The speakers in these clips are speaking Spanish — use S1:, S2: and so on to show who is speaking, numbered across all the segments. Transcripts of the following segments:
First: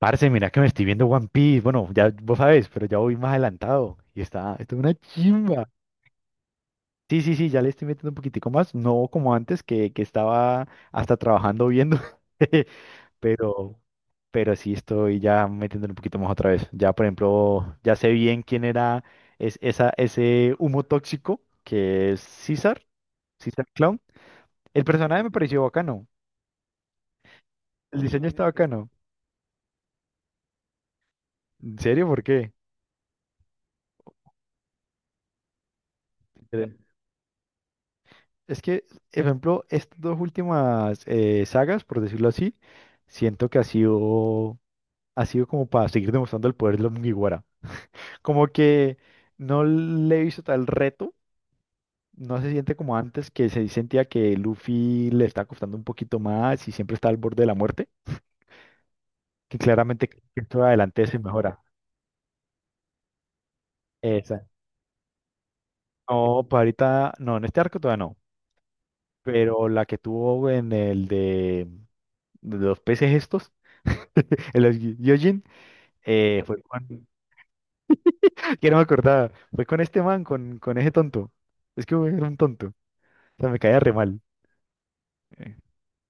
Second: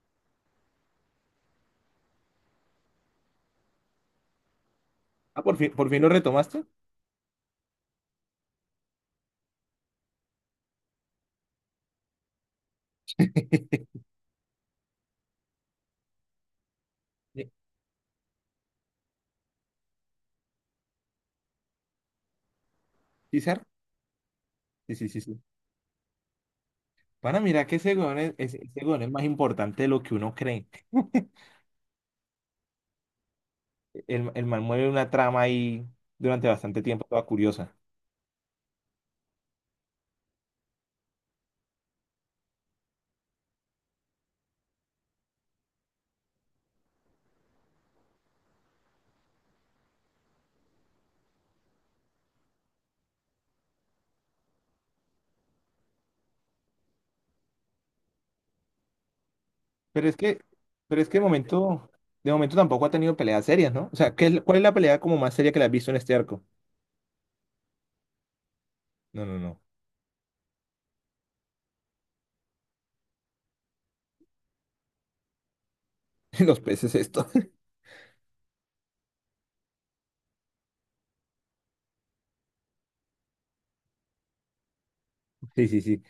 S1: Parce, mira que me estoy viendo One Piece. Bueno, ya vos sabés, pero ya voy más adelantado. Y está, esto es una
S2: Ah, por
S1: chimba.
S2: fin, por fin lo retomaste.
S1: Sí, sí, sí, ya le estoy metiendo un poquitico más. No como antes, que estaba hasta trabajando viendo. Pero, pero sí estoy ya metiéndole un poquito más otra vez. Ya, por ejemplo, ya sé bien quién era ese humo tóxico, que es César,
S2: Sí, ¿Sar?
S1: César Clown. El
S2: Sí, sí, sí,
S1: personaje me
S2: sí.
S1: pareció bacano.
S2: Van a mirar que ese
S1: El
S2: weón
S1: diseño
S2: es,
S1: está
S2: ese
S1: bacano.
S2: weón es más importante de lo que uno cree.
S1: ¿En serio? ¿Por qué?
S2: El man mueve una trama ahí durante bastante tiempo, toda curiosa.
S1: Es que, ejemplo, estas dos últimas sagas, por decirlo así, siento que ha sido como para seguir demostrando el poder de los Mugiwara. Como que no le hizo tal reto, no se siente como antes, que se sentía que Luffy le está costando un poquito más y siempre está al borde de la muerte, que
S2: Pero
S1: claramente
S2: es que,
S1: esto
S2: pero
S1: adelante
S2: es
S1: se
S2: que de
S1: mejora.
S2: momento, de momento tampoco ha tenido peleas serias, ¿no? O sea,
S1: Esa.
S2: ¿cuál es la pelea como más seria que la has visto en este arco?
S1: No, para ahorita no, en este arco todavía no,
S2: No.
S1: pero la que tuvo en el de los peces estos. El Fue
S2: Los peces
S1: con...
S2: esto.
S1: Que no me acordaba. Fue con este man, con ese tonto. Es que era un tonto. O sea, me caía re mal. Eh,
S2: Sí, sí, sí.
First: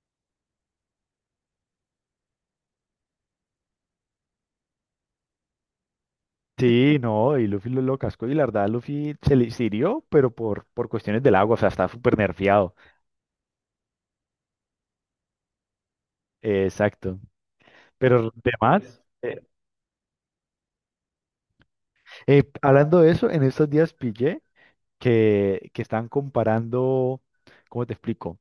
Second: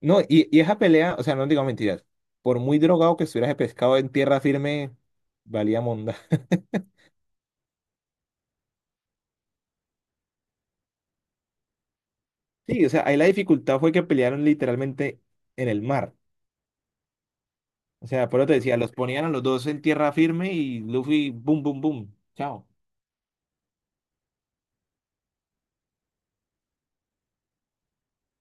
S2: No, y esa pelea, o sea, no digo mentiras. Por muy drogado que estuvieras de pescado en tierra firme, valía monda.
S1: Sí, no, y Luffy lo cascó. Y la verdad, Luffy se hirió, pero por cuestiones del agua. O sea, estaba súper nerfeado.
S2: Sí, o sea, ahí la dificultad fue que pelearon literalmente en el mar.
S1: Exacto.
S2: O sea,
S1: Pero
S2: por eso te decía, los
S1: demás,
S2: ponían a los dos en tierra firme y Luffy, boom, boom, boom. Chao.
S1: hablando de eso, en estos días pillé que están comparando, ¿cómo te explico?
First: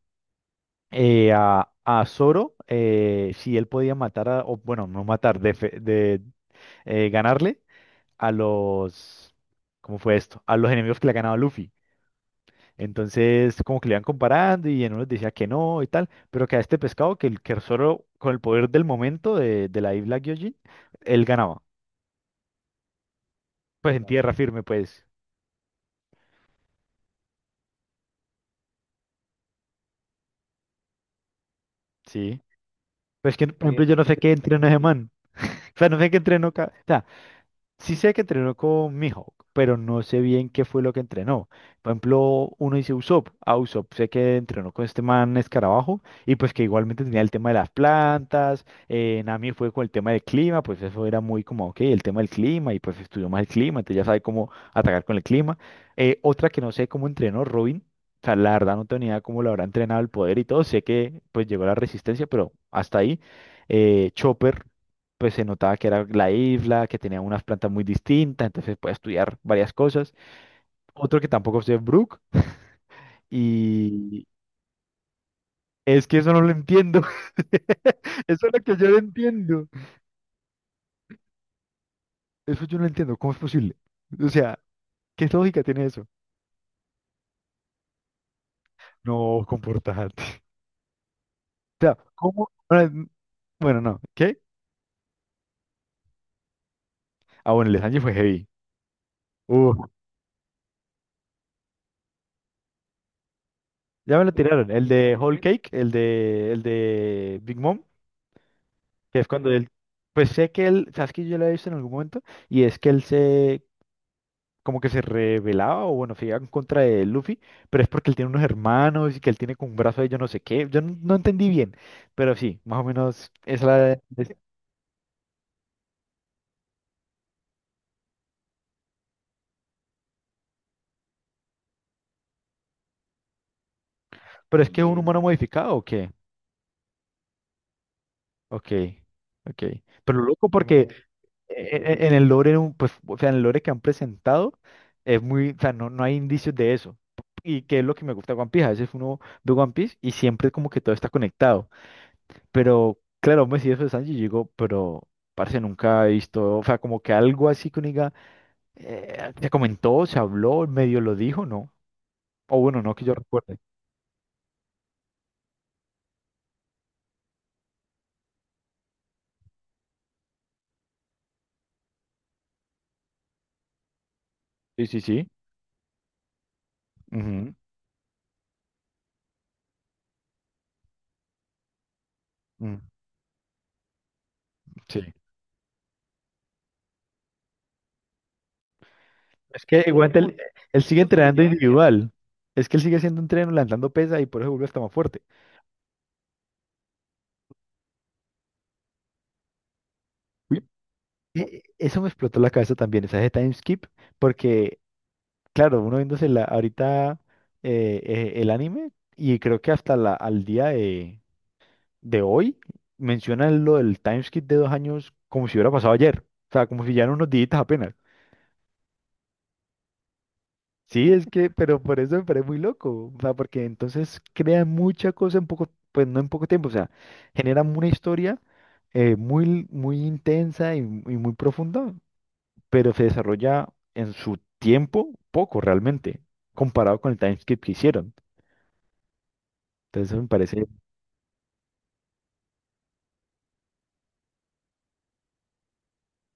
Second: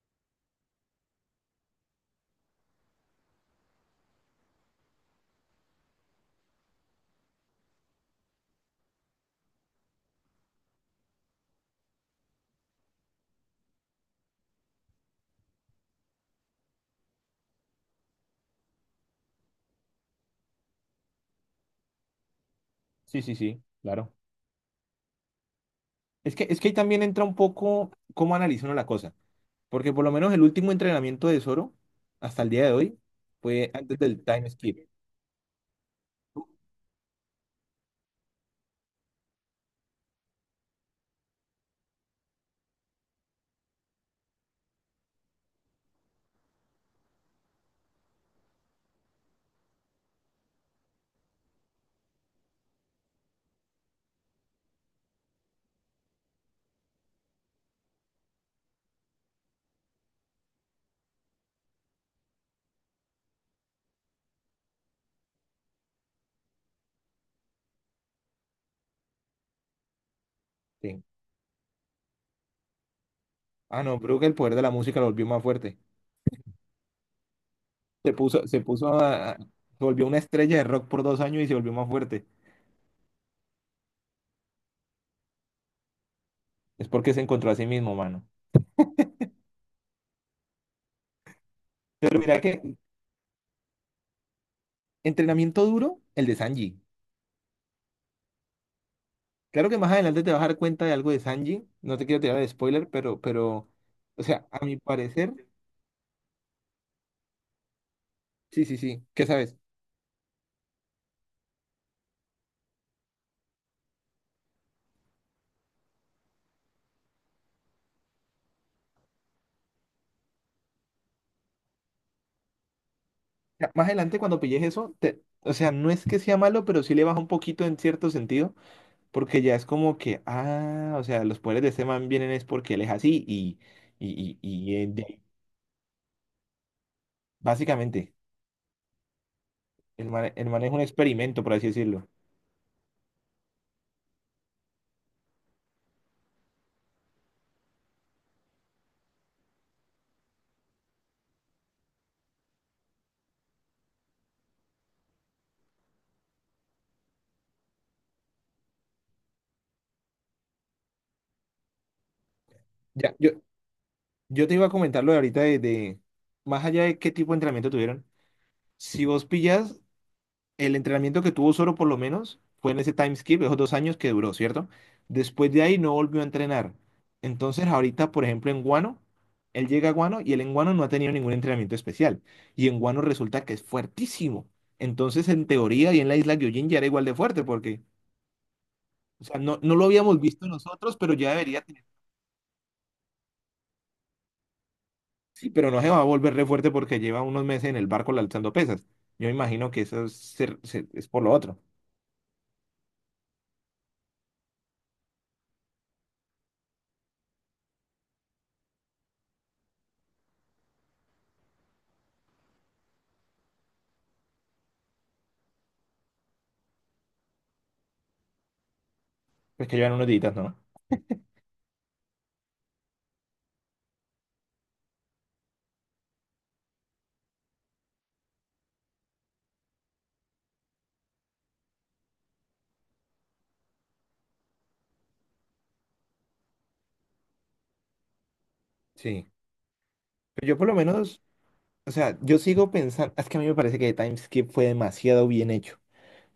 S1: A Zoro, si él podía matar a, o bueno, no matar, de, fe- de ganarle a los, ¿cómo fue esto? A los enemigos que le ha ganado Luffy. Entonces, como que le iban comparando y en unos decía que no y tal, pero que a este pescado, que, el- que solo con el poder del momento de la isla Gyojin, él ganaba.
S2: Sí, sí, sí,
S1: Pues en
S2: claro.
S1: tierra firme, pues,
S2: Es que ahí también entra un poco cómo analiza uno la cosa. Porque por lo menos el último entrenamiento de Zoro,
S1: sí.
S2: hasta el día de hoy,
S1: Pues que, por
S2: fue
S1: ejemplo, yo
S2: antes
S1: no sé
S2: del
S1: qué
S2: time
S1: entreno ese
S2: skip.
S1: man. O sea, no sé qué entreno. Ca- o sea, sí sé que entrenó con Mihawk, pero no sé bien qué fue lo que entrenó. Por ejemplo, uno dice Usopp. A Usopp sé que entrenó con este man Escarabajo y pues que igualmente tenía el tema de las plantas. Nami fue con el tema del clima, pues eso era muy como, ok, el tema del clima y pues estudió más el clima, entonces ya sabe cómo atacar con el clima. Otra que no sé cómo entrenó Robin. O sea, la verdad no tenía idea cómo lo habrá entrenado el poder y todo. Sé que pues llegó la resistencia, pero hasta ahí. Chopper pues se notaba que era la isla, que tenía unas plantas muy distintas, entonces puede estudiar varias cosas.
S2: Sí.
S1: Otro que tampoco sé es Brook,
S2: Ah, no, creo
S1: y
S2: que el poder de la música lo volvió más fuerte.
S1: es que eso no lo entiendo.
S2: Se
S1: Eso
S2: puso,
S1: es lo que yo no
S2: se
S1: entiendo.
S2: volvió una estrella de rock por 2 años y se volvió más fuerte.
S1: Eso yo no lo entiendo. ¿Cómo es posible? O sea, ¿qué lógica tiene eso?
S2: Es porque se encontró a sí mismo, mano.
S1: No, comportarte. O sea,
S2: Pero mira
S1: ¿cómo?
S2: que
S1: Ahora, n- bueno, no. ¿Qué?
S2: entrenamiento duro, el de Sanji.
S1: Ah, bueno, el de Sanji fue heavy.
S2: Claro
S1: Uh,
S2: que más adelante te vas a dar cuenta de algo de Sanji. No te quiero tirar de spoiler, pero,
S1: ya
S2: o
S1: me lo
S2: sea, a
S1: tiraron.
S2: mi
S1: El de
S2: parecer,
S1: Whole Cake, el de Big Mom.
S2: sí, sí, sí.
S1: Que
S2: ¿Qué
S1: es cuando
S2: sabes? O
S1: él, pues sé que él, sabes que yo lo he visto en algún momento, y es que él se, como que se rebelaba, o bueno, se iba en contra de Luffy, pero es porque él tiene unos hermanos y que él tiene con un brazo de yo no sé qué, yo no, no entendí bien, pero sí, más o menos es
S2: más
S1: la...
S2: adelante
S1: Es-
S2: cuando pilles eso, te, o sea, no es que sea malo, pero sí le baja un poquito en cierto sentido, porque ya es como que, ah, o sea, los poderes de este man vienen es porque él es así y, y, y,
S1: pero es
S2: y
S1: que es
S2: eh,
S1: un humano
S2: de-
S1: mm, modificado, ¿o qué?
S2: Básicamente,
S1: Ok, ok.
S2: el
S1: Pero
S2: man,
S1: loco
S2: el man es un
S1: porque
S2: experimento, por
S1: no.
S2: así decirlo.
S1: En el lore, un- pues, o sea, en el lore que han presentado, es muy, o sea, no, no hay indicios de eso. Y que es lo que me gusta de One Piece, a veces uno ve One Piece y siempre como que todo está conectado. Pero claro, Messi después de Sanji llegó, pero parece nunca he visto, o sea, como que algo así que uno diga, se comentó, se habló, medio lo dijo, ¿no? O bueno, no que yo
S2: Ya, yo,
S1: recuerde.
S2: yo te iba a comentar lo de ahorita de más allá de qué tipo de entrenamiento tuvieron. Si vos pillas el entrenamiento que tuvo Soro por lo menos, fue en ese time skip, esos 2 años que duró, ¿cierto?
S1: Sí, sí, sí.
S2: Después de ahí no volvió a entrenar.
S1: Ujú,
S2: Entonces ahorita, por ejemplo, en Guano, él llega a Guano y él en Guano no ha tenido ningún entrenamiento especial. Y en
S1: mm,
S2: Guano resulta que es fuertísimo.
S1: sí.
S2: Entonces, en teoría y en la isla Gyojin ya era igual de fuerte porque, o sea, no,
S1: Es
S2: no
S1: que
S2: lo
S1: igual
S2: habíamos
S1: él,
S2: visto
S1: él
S2: nosotros,
S1: sigue
S2: pero ya
S1: entrenando
S2: debería tener.
S1: individual. Es que él sigue haciendo entreno, lanzando pesa y por eso vuelve hasta más fuerte.
S2: Sí, pero no se va a volver re fuerte porque lleva unos meses en el barco alzando pesas. Yo imagino que eso es, es por lo otro.
S1: E- eso me explotó la cabeza también, esa de time skip, porque, claro, uno viéndose la, ahorita el anime y creo que hasta la, al día de hoy menciona lo del timeskip de 2 años como si hubiera pasado ayer. O sea, como si ya eran unos días apenas.
S2: Pues que llevan unos días, ¿no?
S1: Sí, es que, pero por eso me parece muy loco. O sea, porque entonces crean mucha cosa en poco, pues no en poco tiempo. O sea, generan una historia muy, muy intensa y muy profunda, pero se desarrolla en su tiempo poco realmente, comparado con el timeskip que hicieron.
S2: Sí.
S1: Entonces me
S2: Pero yo
S1: parece,
S2: por lo menos, o sea, yo sigo pensando, es que a mí me parece que Timeskip fue demasiado bien hecho,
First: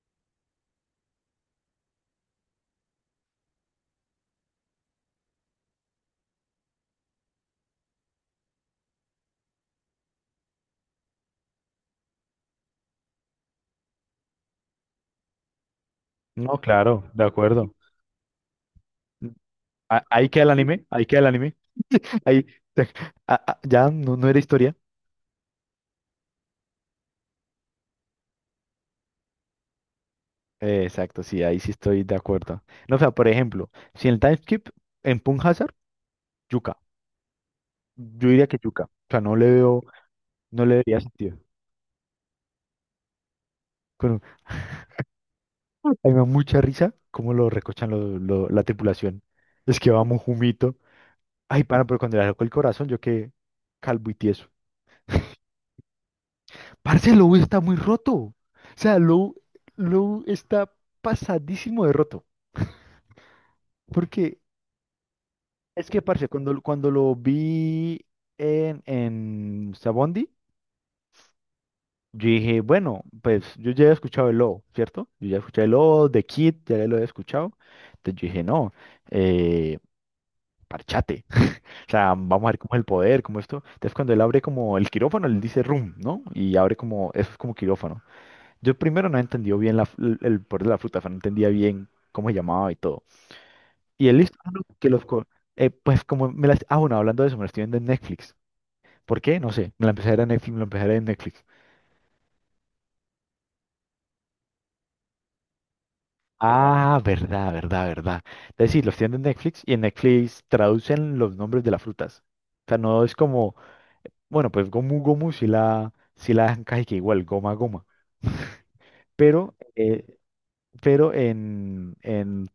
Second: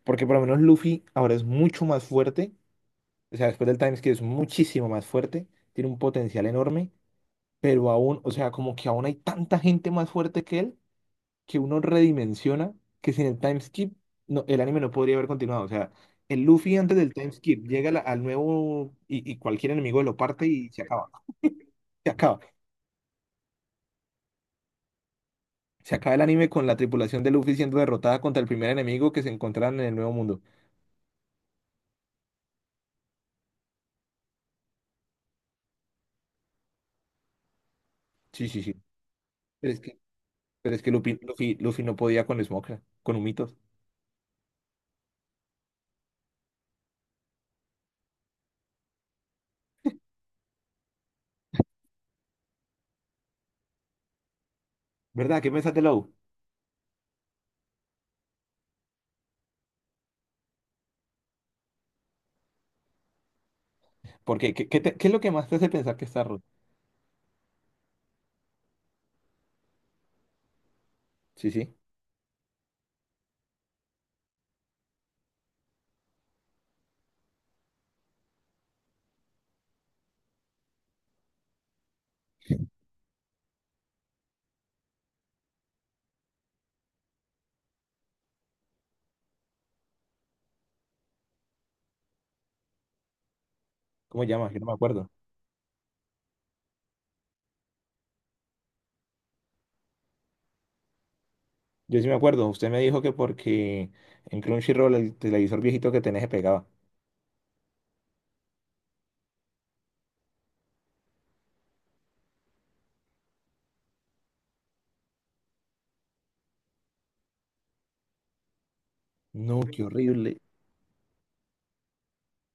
S2: porque por lo menos Luffy ahora es mucho más fuerte, o sea, después del Timeskip es muchísimo más fuerte, tiene un potencial enorme, pero aún, o sea, como que aún hay tanta gente más fuerte que él, que uno redimensiona que sin el Timeskip no, el anime no podría haber continuado, o sea, el
S1: no,
S2: Luffy antes
S1: claro,
S2: del
S1: de
S2: Timeskip
S1: acuerdo.
S2: llega a al nuevo y cualquier
S1: A-
S2: enemigo lo
S1: ahí queda
S2: parte
S1: el
S2: y se
S1: anime, ahí
S2: acaba,
S1: queda el anime.
S2: se acaba.
S1: Ahí, ah, ah, ya no, no era historia.
S2: Se acaba el anime con la tripulación de Luffy siendo derrotada contra el primer enemigo que se encontraron en el Nuevo Mundo.
S1: Exacto, sí, ahí sí estoy de acuerdo. No, o sea, por ejemplo, si en el time skip, en Punk Hazard, Yuka. Yo diría
S2: Sí,
S1: que
S2: sí, sí.
S1: Yuka. O sea, no le
S2: Pero es
S1: veo,
S2: que,
S1: no
S2: pero
S1: le
S2: es que
S1: vería
S2: Luffy,
S1: sentido.
S2: Luffy, Luffy no podía con Smoker, con Humitos.
S1: Bueno, a mí me da mucha risa cómo lo recochan lo- la tripulación. Es que vamos jumito. Ay, pana, pero cuando le arrancó el corazón, yo quedé calvo y tieso.
S2: ¿Verdad? ¿Qué pensás de Law?
S1: Parce, Lou está muy roto. O sea, Lou está pasadísimo de roto. Porque
S2: Porque, ¿qué es lo que más te hace
S1: es
S2: pensar
S1: que,
S2: que está
S1: parce,
S2: roto?
S1: cuando lo vi en Sabondi,
S2: Sí, sí.
S1: yo dije, bueno, pues yo ya he escuchado el lobo, ¿cierto? Yo ya escuché el lobo, de Kid, ya lo he escuchado. Entonces yo dije, no, eh, parchate. O sea, vamos a ver cómo es el poder, cómo esto. Entonces cuando él abre como el quirófano, él dice room, ¿no? Y abre como, eso es como quirófano. Yo primero no entendió bien la, el poder de la fruta, o sea, no entendía bien cómo se llamaba y todo. Y él
S2: ¿Cómo se
S1: listo, ah,
S2: llama? Yo
S1: no,
S2: no me
S1: que los...
S2: acuerdo.
S1: Co- pues como me las... Ah, bueno, hablando de eso, me lo estoy viendo en Netflix. ¿Por qué? No sé. Me la empecé a ver en Netflix, me la empecé a ver en Netflix.
S2: Yo sí me acuerdo. Usted me dijo que porque en Crunchyroll el televisor viejito que tenés se pegaba.
S1: Ah, verdad, verdad, verdad. Es decir, los tienen en Netflix y en Netflix traducen los nombres de las frutas. O sea, no es como, bueno, pues gomu gomu si la, dejan casi que igual, goma goma. Pero,
S2: No, qué
S1: eh,
S2: horrible.
S1: pero en, en,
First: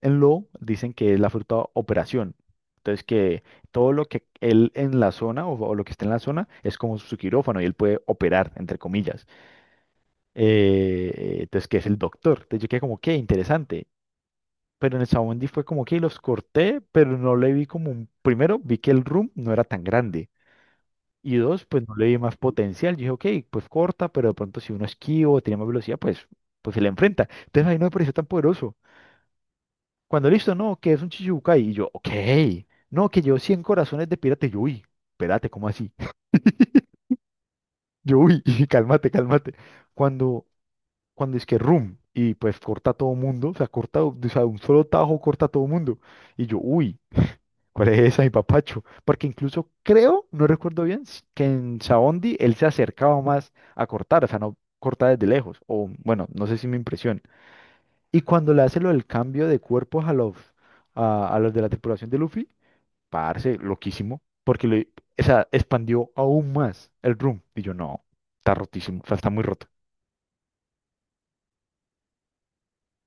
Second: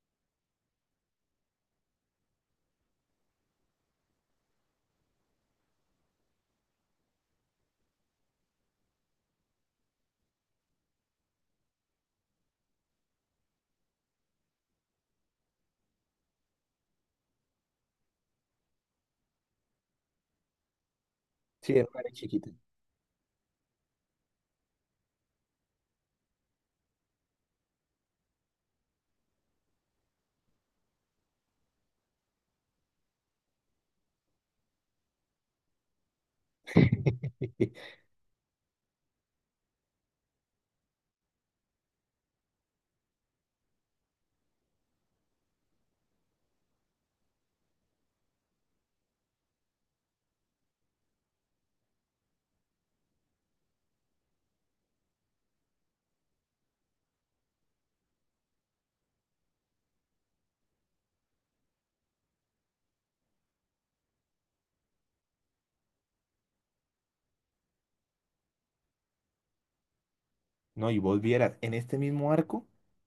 S1: en Lo dicen que es la fruta operación. Entonces que todo lo que él en la zona o lo que está en la zona es como su quirófano y él puede operar, entre comillas. Eh, entonces, ¿que es el doctor? Entonces yo quedé como, qué interesante. Pero en el Sabondi fue como que los corté, pero no le vi como un... Primero, vi que el room no era tan grande. Y dos,
S2: Sí,
S1: pues
S2: era
S1: no
S2: una
S1: le
S2: área
S1: vi más
S2: chiquita.
S1: potencial. Yo dije, ok, pues corta, pero de pronto si uno esquivo, tiene más velocidad, pues, pues se le enfrenta. Entonces ahí no me pareció tan poderoso. Cuando listo, no, que es un Chichibukai. Y yo, ok, no, que llevo 100 corazones de pirata. Y yo, uy, espérate, ¿cómo así? Yo, uy, cálmate, cálmate. Cuando cuando es que room y pues corta a todo mundo, o sea, corta, o sea, un solo tajo corta a todo mundo. Y yo, uy, ¿cuál es esa, mi papacho? Porque incluso creo, no recuerdo bien, s- que en Saondi él se acercaba más a cortar, o sea, no corta desde lejos, o bueno, no sé si mi impresión. Y cuando le hace lo del cambio de cuerpos a los, a los de la tripulación de Luffy, parce, loquísimo, porque le, o sea, expandió aún más el room. Y yo, no, está rotísimo, o sea, está muy roto.
S2: No, y vos vieras, en este mismo arco,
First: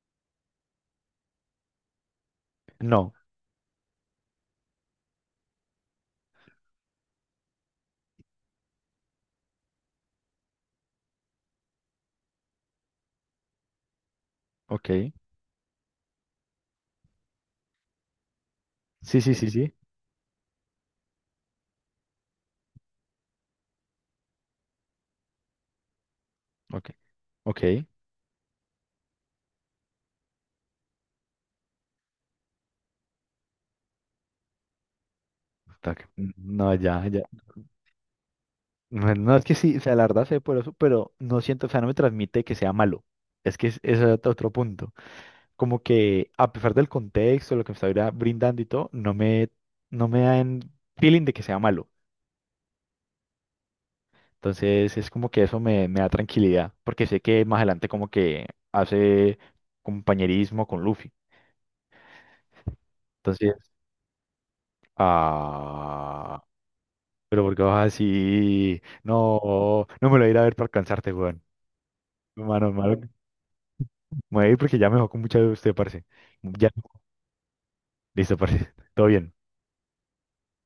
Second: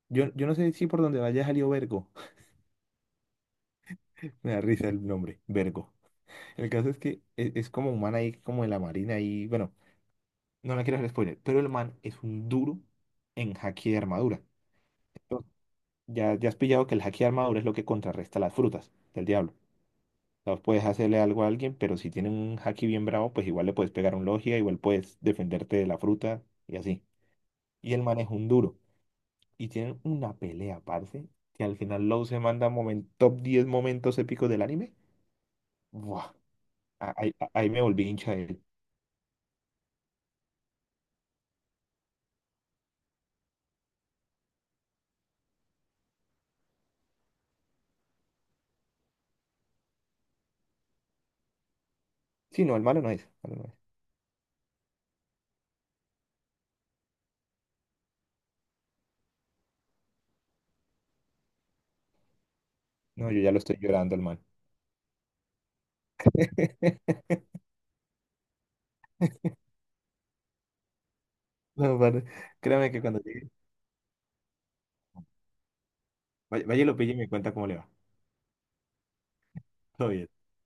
S2: yo no sé si por donde vaya salió Vergo.
S1: No,
S2: Me da risa el nombre, Vergo. El caso es que es, como un man ahí, como de la marina y bueno, no la quiero hacer spoiler, pero el man es un duro en haki de armadura.
S1: ok.
S2: Entonces, ya has pillado que el haki de armadura es lo que contrarresta las frutas
S1: Sí,
S2: del
S1: sí, sí,
S2: diablo.
S1: sí.
S2: O sea, puedes hacerle algo a alguien, pero si tiene un haki bien bravo, pues igual le puedes pegar un logia, igual puedes defenderte de la fruta y
S1: Ok.
S2: así.
S1: Ok.
S2: Y el man es un duro. Y tienen una pelea, parce, que al final Law se manda top 10 momentos épicos del anime.
S1: Está
S2: Buah,
S1: no, ya,
S2: ah,
S1: ya.
S2: ahí, ahí me volví hincha.
S1: No, no, es que sí, o sea, la verdad sé por eso, pero no siento, o sea, no me transmite que sea malo. Es que es, es otro punto. Como que a pesar del contexto, lo que me está bra- brindando y todo, no me, dan feeling de que sea malo.
S2: Sí, no, el malo no es. Malo no es.
S1: Entonces es como que eso me da tranquilidad, porque sé que más adelante como que hace compañerismo con Luffy.
S2: No, yo ya
S1: Entonces,
S2: lo estoy llorando al mal.
S1: ah, pero porque vas así, no, no me lo voy a ir a ver para alcanzarte, weón.
S2: No, padre,
S1: Mano,
S2: créame que
S1: mano,
S2: cuando llegue,
S1: me voy a ir porque ya me dejó con mucha de usted, parce.
S2: vaya,
S1: Ya,
S2: vaya y lo pille y me cuenta cómo le va.
S1: listo, parce. Todo bien.
S2: Todo bien.